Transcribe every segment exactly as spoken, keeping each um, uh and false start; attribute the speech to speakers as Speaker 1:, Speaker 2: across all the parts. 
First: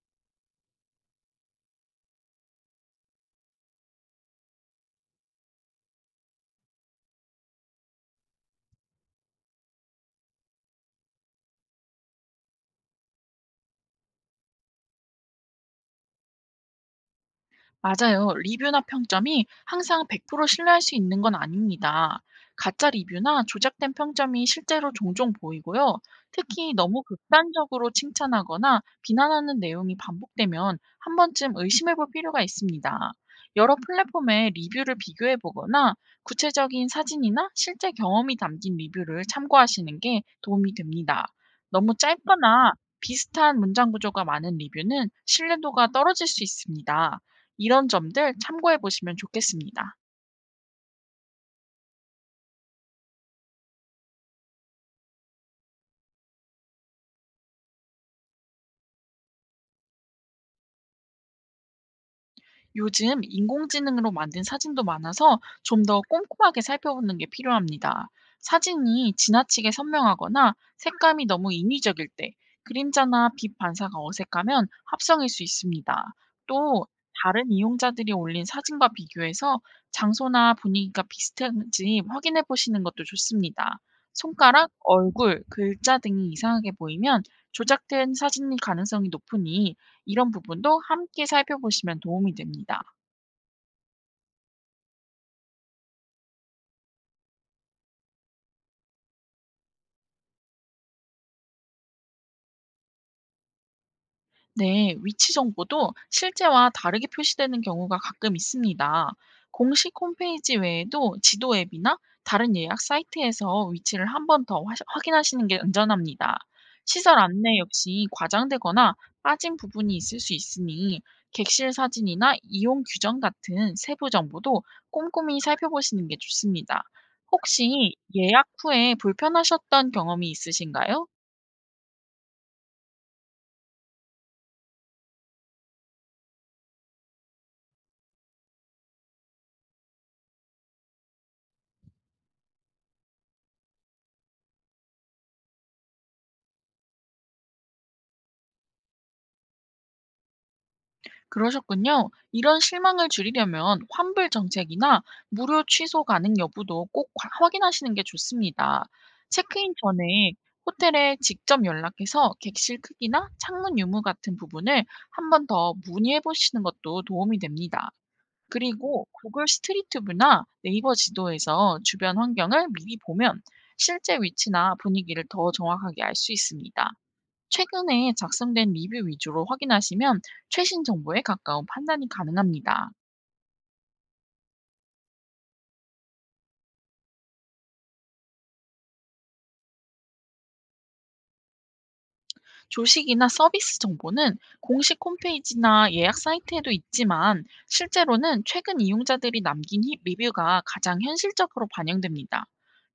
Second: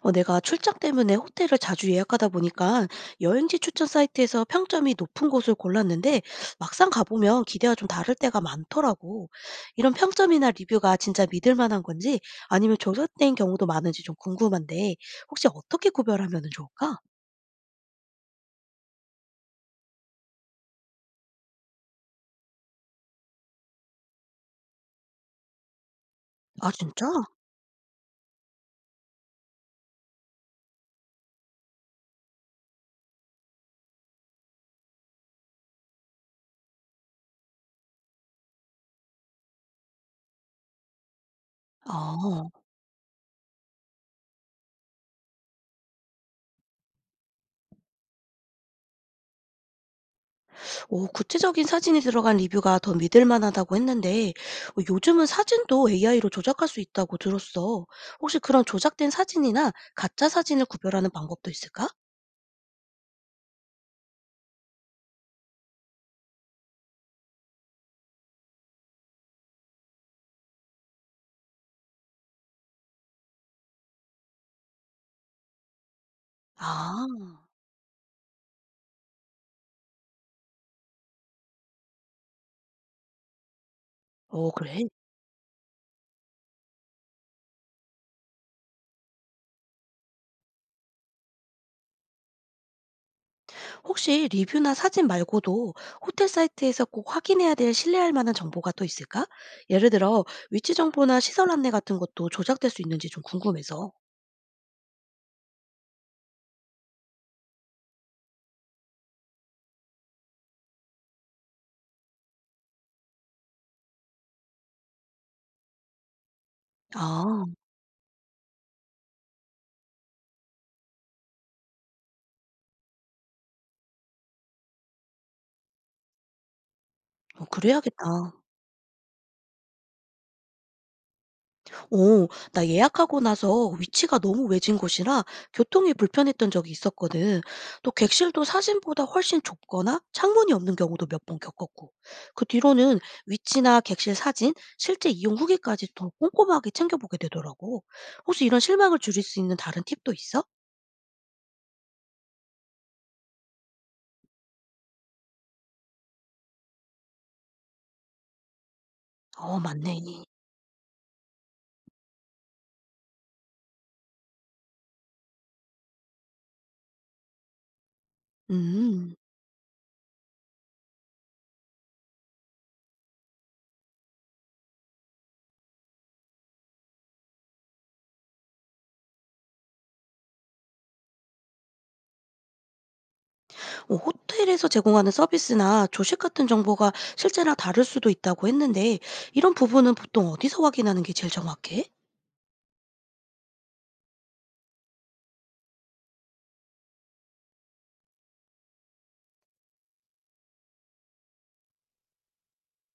Speaker 1: 어, 내가 출장 때문에 호텔을 자주 예약하다 보니까 여행지 추천 사이트에서 평점이 높은 곳을 골랐는데 막상 가보면 기대와 좀 다를 때가 많더라고. 이런 평점이나 리뷰가 진짜 믿을 만한 건지 아니면 조작된 경우도 많은지 좀 궁금한데 혹시 어떻게 구별하면 좋을까?
Speaker 2: 맞아요. 리뷰나 평점이 항상 백 퍼센트 신뢰할 수 있는 건 아닙니다. 가짜 리뷰나 조작된 평점이 실제로 종종 보이고요.
Speaker 1: 아,
Speaker 2: 특히 너무
Speaker 1: 진짜?
Speaker 2: 극단적으로 칭찬하거나 비난하는 내용이 반복되면 한 번쯤 의심해 볼 필요가 있습니다. 여러 플랫폼의 리뷰를 비교해 보거나 구체적인 사진이나 실제 경험이 담긴 리뷰를 참고하시는 게 도움이 됩니다. 너무
Speaker 1: 아.
Speaker 2: 짧거나 비슷한 문장 구조가 많은 리뷰는 신뢰도가 떨어질 수 있습니다. 이런 점들 참고해 보시면 좋겠습니다.
Speaker 1: 오, 구체적인 사진이 들어간 리뷰가 더 믿을 만하다고 했는데, 어, 요즘은 사진도 에이아이로 조작할 수 있다고 들었어. 혹시 그런 조작된 사진이나 가짜 사진을 구별하는 방법도 있을까?
Speaker 2: 요즘 인공지능으로 만든 사진도 많아서 좀 더 꼼꼼하게 살펴보는 게 필요합니다. 사진이 지나치게 선명하거나 색감이 너무 인위적일 때 그림자나 빛 반사가 어색하면 합성일 수 있습니다. 또
Speaker 1: 아,
Speaker 2: 다른 이용자들이 올린 사진과 비교해서 장소나 분위기가 비슷한지 확인해 보시는 것도 좋습니다.
Speaker 1: 어,
Speaker 2: 손가락,
Speaker 1: 그래.
Speaker 2: 얼굴, 글자 등이 이상하게 보이면 조작된 사진일 가능성이 높으니 이런 부분도 함께 살펴보시면 도움이 됩니다.
Speaker 1: 혹시 리뷰나 사진 말고도 호텔 사이트에서 꼭 확인해야 될 신뢰할 만한 정보가 또 있을까? 예를 들어, 위치 정보나 시설 안내 같은 것도 조작될 수 있는지 좀 궁금해서.
Speaker 2: 네, 위치 정보도 실제와 다르게 표시되는 경우가 가끔 있습니다. 공식 홈페이지 외에도 지도 앱이나 다른 예약 사이트에서 위치를 한 번 더 확인하시는 게 안전합니다. 시설
Speaker 1: 아,
Speaker 2: 안내 역시 과장되거나 빠진 부분이 있을 수 있으니 객실 사진이나 이용 규정 같은 세부 정보도 꼼꼼히 살펴보시는 게 좋습니다.
Speaker 1: 어,
Speaker 2: 혹시
Speaker 1: 그래야겠다.
Speaker 2: 예약 후에 불편하셨던 경험이 있으신가요?
Speaker 1: 오, 나 예약하고 나서 위치가 너무 외진 곳이라 교통이 불편했던 적이 있었거든. 또 객실도 사진보다 훨씬 좁거나 창문이 없는 경우도 몇 번 겪었고. 그 뒤로는 위치나 객실 사진, 실제 이용 후기까지 더 꼼꼼하게 챙겨보게 되더라고. 혹시 이런 실망을 줄일 수 있는 다른 팁도 있어?
Speaker 2: 그러셨군요. 이런 실망을 줄이려면 환불 정책이나 무료 취소 가능 여부도 꼭 과- 확인하시는 게 좋습니다.
Speaker 1: 어,
Speaker 2: 체크인
Speaker 1: 맞네.
Speaker 2: 전에 호텔에 직접 연락해서 객실 크기나 창문 유무 같은 부분을 한번 더 문의해 보시는 것도 도움이 됩니다. 그리고
Speaker 1: 음,
Speaker 2: 구글 스트리트뷰나 네이버 지도에서 주변 환경을 미리 보면 실제 위치나 분위기를 더 정확하게 알 수 있습니다. 최근에 작성된 리뷰 위주로 확인하시면 최신 정보에 가까운 판단이 가능합니다.
Speaker 1: 어, 호텔에서 제공하는 서비스나 조식 같은 정보가 실제랑 다를 수도 있다고 했는데, 이런 부분은 보통 어디서 확인하는 게 제일 정확해?
Speaker 2: 조식이나 서비스 정보는 공식 홈페이지나 예약 사이트에도 있지만 실제로는 최근 이용자들이 남긴 히- 리뷰가 가장 현실적으로 반영됩니다.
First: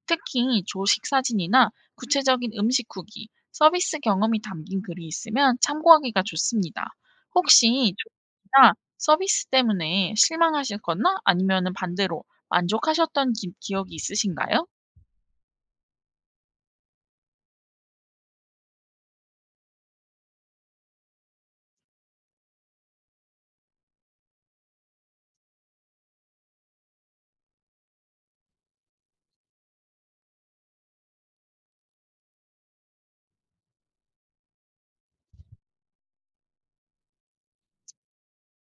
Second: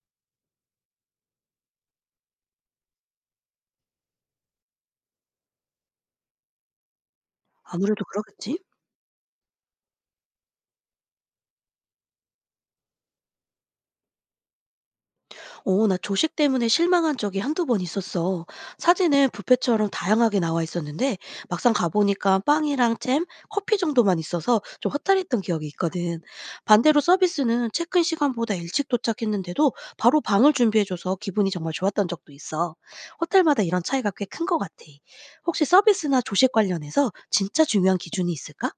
Speaker 2: 특히 조식 사진이나 구체적인 음식 후기, 서비스 경험이 담긴 글이 있으면 참고하기가 좋습니다. 혹시
Speaker 1: 아무래도 그러겠지?
Speaker 2: 조식이나 서비스 때문에 실망하셨거나 아니면은 반대로 만족하셨던 기, 기억이 있으신가요?
Speaker 1: 어, 나 조식 때문에 실망한 적이 한두 번 있었어. 사진은 뷔페처럼 다양하게 나와 있었는데 막상 가보니까 빵이랑 잼, 커피 정도만 있어서 좀 허탈했던 기억이 있거든. 반대로 서비스는 체크인 시간보다 일찍 도착했는데도 바로 방을 준비해줘서 기분이 정말 좋았던 적도 있어. 호텔마다 이런 차이가 꽤 큰 것 같아. 혹시 서비스나 조식 관련해서 진짜 중요한 기준이 있을까?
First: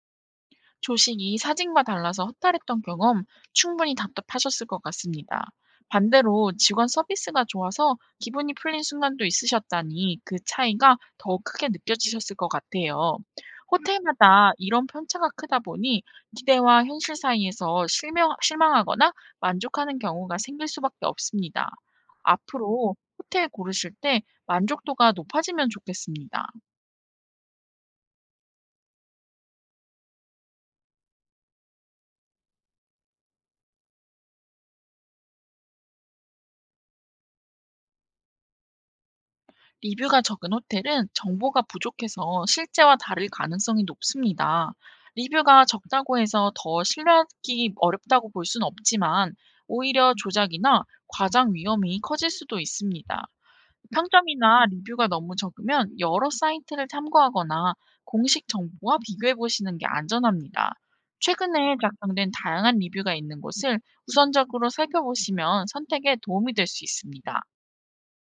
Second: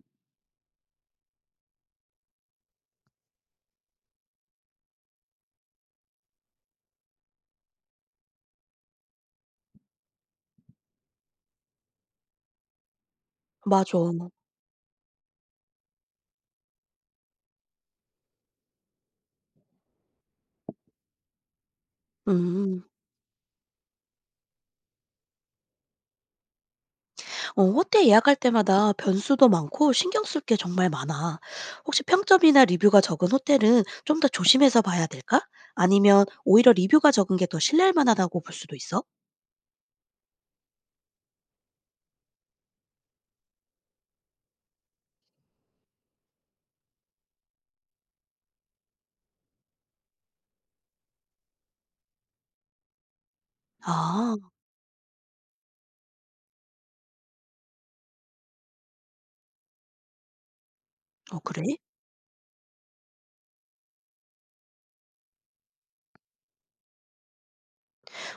Speaker 2: 조식이 사진과 달라서 허탈했던 경험 충분히 답답하셨을 것 같습니다. 반대로 직원 서비스가 좋아서 기분이 풀린 순간도 있으셨다니 그 차이가 더 크게 느껴지셨을 것 같아요.
Speaker 1: 맞아.
Speaker 2: 호텔마다 이런 편차가 크다 보니 기대와 현실 사이에서 실명, 실망하거나 만족하는 경우가 생길 수밖에 없습니다.
Speaker 1: 음.
Speaker 2: 앞으로 호텔 고르실 때 만족도가 높아지면 좋겠습니다.
Speaker 1: 어, 호텔 예약할 때마다 변수도 많고 신경 쓸 게 정말 많아. 혹시 평점이나 리뷰가 적은 호텔은 좀 더 조심해서 봐야 될까? 아니면 오히려 리뷰가 적은 게 더 신뢰할 만하다고 볼 수도 있어?
Speaker 2: 리뷰가 적은 호텔은 정보가 부족해서 실제와 다를 가능성이 높습니다. 리뷰가 적다고 해서 더 신뢰하기 어렵다고 볼 수는 없지만 오히려 조작이나 과장 위험이 커질 수도 있습니다.
Speaker 1: 아.
Speaker 2: 평점이나 리뷰가 너무 적으면 여러 사이트를 참고하거나 공식 정보와 비교해 보시는 게 안전합니다.
Speaker 1: 어, 그래?
Speaker 2: 최근에 작성된 다양한 리뷰가 있는 곳을 우선적으로 살펴보시면 선택에 도움이 될 수 있습니다.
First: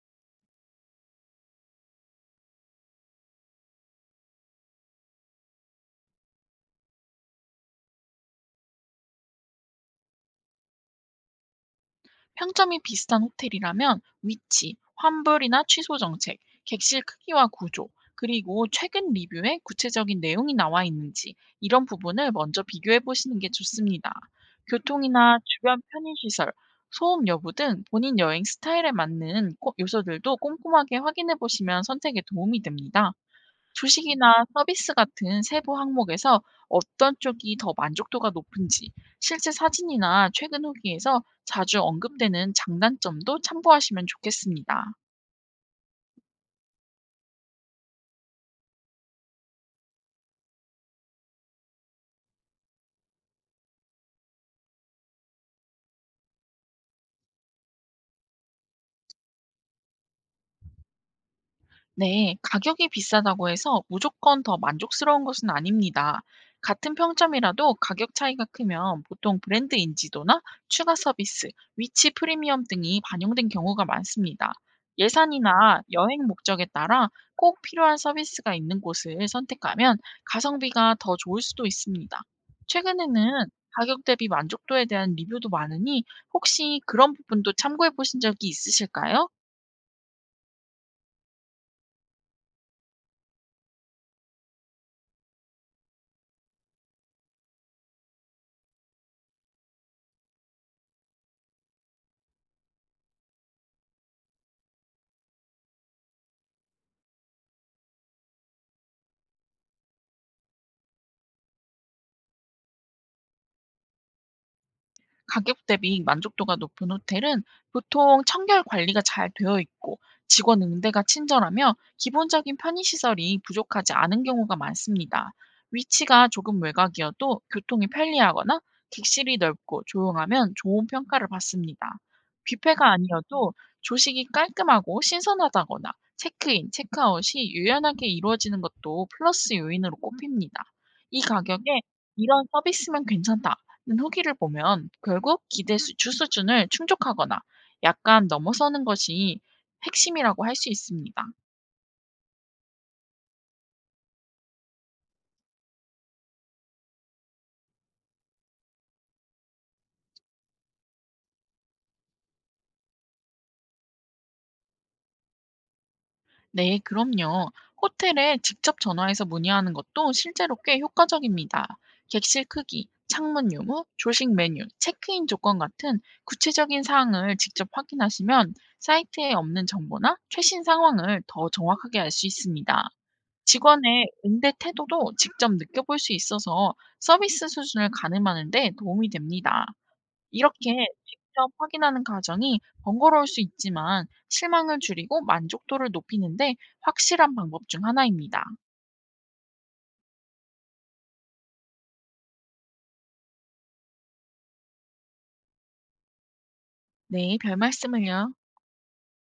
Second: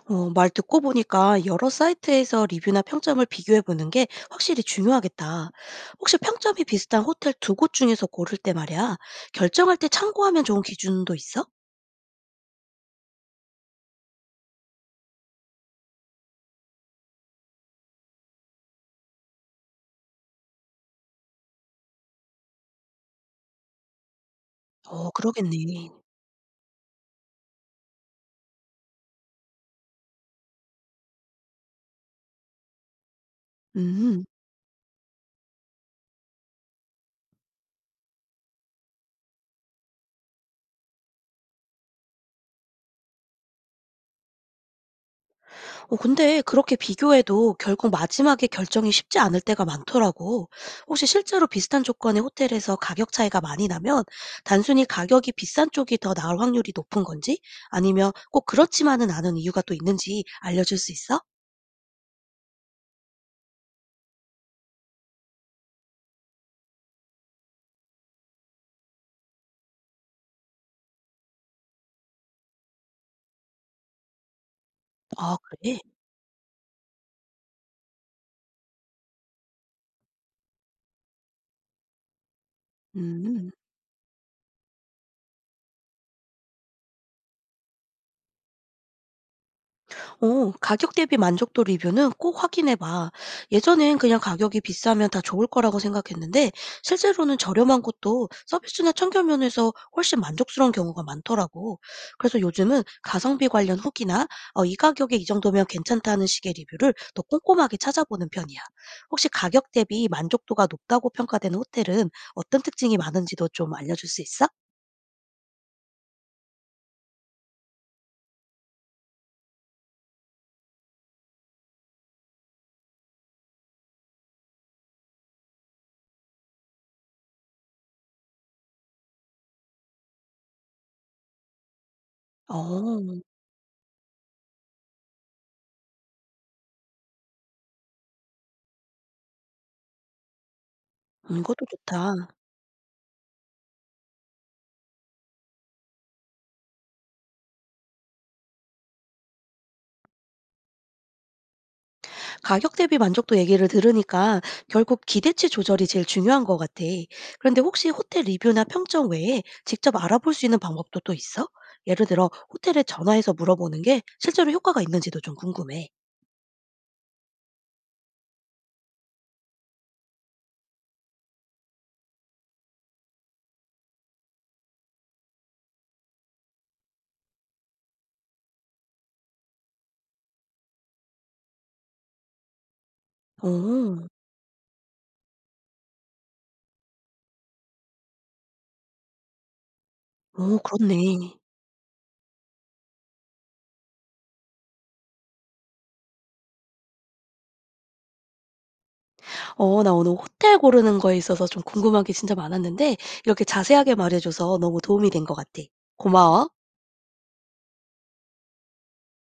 Speaker 1: 어, 말 듣고 보니까 여러 사이트에서 리뷰나 평점을 비교해 보는 게 확실히 중요하겠다. 혹시 평점이 비슷한 호텔 두 곳 중에서 고를 때 말이야. 결정할 때 참고하면 좋은 기준도 있어?
Speaker 2: 평점이 비슷한 호텔이라면 위치, 환불이나 취소 정책, 객실 크기와 구조, 그리고 최근 리뷰에 구체적인 내용이 나와 있는지 이런 부분을 먼저 비교해 보시는 게 좋습니다.
Speaker 1: 어,
Speaker 2: 교통이나 주변
Speaker 1: 그러겠네.
Speaker 2: 편의시설, 소음 여부 등 본인 여행 스타일에 맞는 코- 요소들도 꼼꼼하게 확인해 보시면 선택에 도움이 됩니다.
Speaker 1: 음.
Speaker 2: 주식이나 서비스 같은 세부 항목에서 어떤 쪽이 더 만족도가 높은지, 실제 사진이나 최근 후기에서 자주 언급되는 장단점도 참고하시면 좋겠습니다.
Speaker 1: 어, 근데 그렇게 비교해도 결국 마지막에 결정이 쉽지 않을 때가 많더라고. 혹시 실제로 비슷한 조건의 호텔에서 가격 차이가 많이 나면 단순히 가격이 비싼 쪽이 더 나을 확률이 높은 건지 아니면 꼭 그렇지만은 않은 이유가 또 있는지 알려줄 수 있어?
Speaker 2: 네, 가격이 비싸다고 해서 무조건 더 만족스러운 것은 아닙니다. 같은 평점이라도 가격 차이가 크면 보통 브랜드 인지도나 추가 서비스, 위치 프리미엄 등이 반영된 경우가 많습니다.
Speaker 1: 아, 그래?
Speaker 2: 예산이나 여행 목적에 따라 꼭 필요한 서비스가 있는 곳을 선택하면 가성비가 더 좋을 수도 있습니다. 최근에는
Speaker 1: 음.
Speaker 2: 가격 대비 만족도에 대한 리뷰도 많으니 혹시 그런 부분도 참고해 보신 적이 있으실까요?
Speaker 1: 어, 가격 대비 만족도 리뷰는 꼭 확인해봐. 예전엔 그냥 가격이 비싸면 다 좋을 거라고 생각했는데, 실제로는 저렴한 곳도 서비스나 청결 면에서 훨씬 만족스러운 경우가 많더라고. 그래서 요즘은 가성비 관련 후기나 어, 이 가격에 이 정도면 괜찮다는 식의 리뷰를 더 꼼꼼하게 찾아보는 편이야. 혹시 가격 대비 만족도가 높다고 평가되는 호텔은 어떤 특징이 많은지도 좀 알려줄 수 있어?
Speaker 2: 가격 대비 만족도가 높은 호텔은 보통 청결 관리가 잘 되어 있고 직원 응대가 친절하며 기본적인 편의시설이 부족하지 않은 경우가 많습니다. 위치가 조금 외곽이어도 교통이 편리하거나 객실이 넓고 조용하면 좋은 평가를 받습니다. 뷔페가
Speaker 1: 어.
Speaker 2: 아니어도 조식이 깔끔하고 신선하다거나 체크인, 체크아웃이 유연하게 이루어지는 것도 플러스 요인으로 꼽힙니다. 이
Speaker 1: 음, 이것도
Speaker 2: 가격에
Speaker 1: 좋다.
Speaker 2: 이런 서비스면 괜찮다 후기를 보면 결국 기대 수 주 수준을 충족하거나 약간 넘어서는 것이 핵심이라고 할 수 있습니다.
Speaker 1: 가격 대비 만족도 얘기를 들으니까 결국 기대치 조절이 제일 중요한 것 같아. 그런데 혹시 호텔 리뷰나 평점 외에 직접 알아볼 수 있는 방법도 또 있어? 예를 들어 호텔에 전화해서 물어보는 게 실제로 효과가 있는지도 좀 궁금해.
Speaker 2: 네, 그럼요. 호텔에 직접 전화해서 문의하는 것도 실제로 꽤 효과적입니다. 객실 크기, 창문 유무, 조식 메뉴, 체크인 조건 같은 구체적인 사항을 직접 확인하시면 사이트에 없는 정보나 최신 상황을 더 정확하게 알 수 있습니다.
Speaker 1: 오,
Speaker 2: 직원의 응대 태도도 직접 느껴볼 수 있어서 서비스 수준을 가늠하는 데 도움이 됩니다.
Speaker 1: 어,
Speaker 2: 이렇게
Speaker 1: 그렇네.
Speaker 2: 직접 확인하는 과정이 번거로울 수 있지만 실망을 줄이고 만족도를 높이는 데 확실한 방법 중 하나입니다.
Speaker 1: 어, 나 오늘 호텔 고르는 거에 있어서 좀 궁금한 게 진짜 많았는데 이렇게 자세하게 말해 줘서 너무 도움이 된 것 같아. 고마워.
Speaker 2: 네, 별 말씀을요.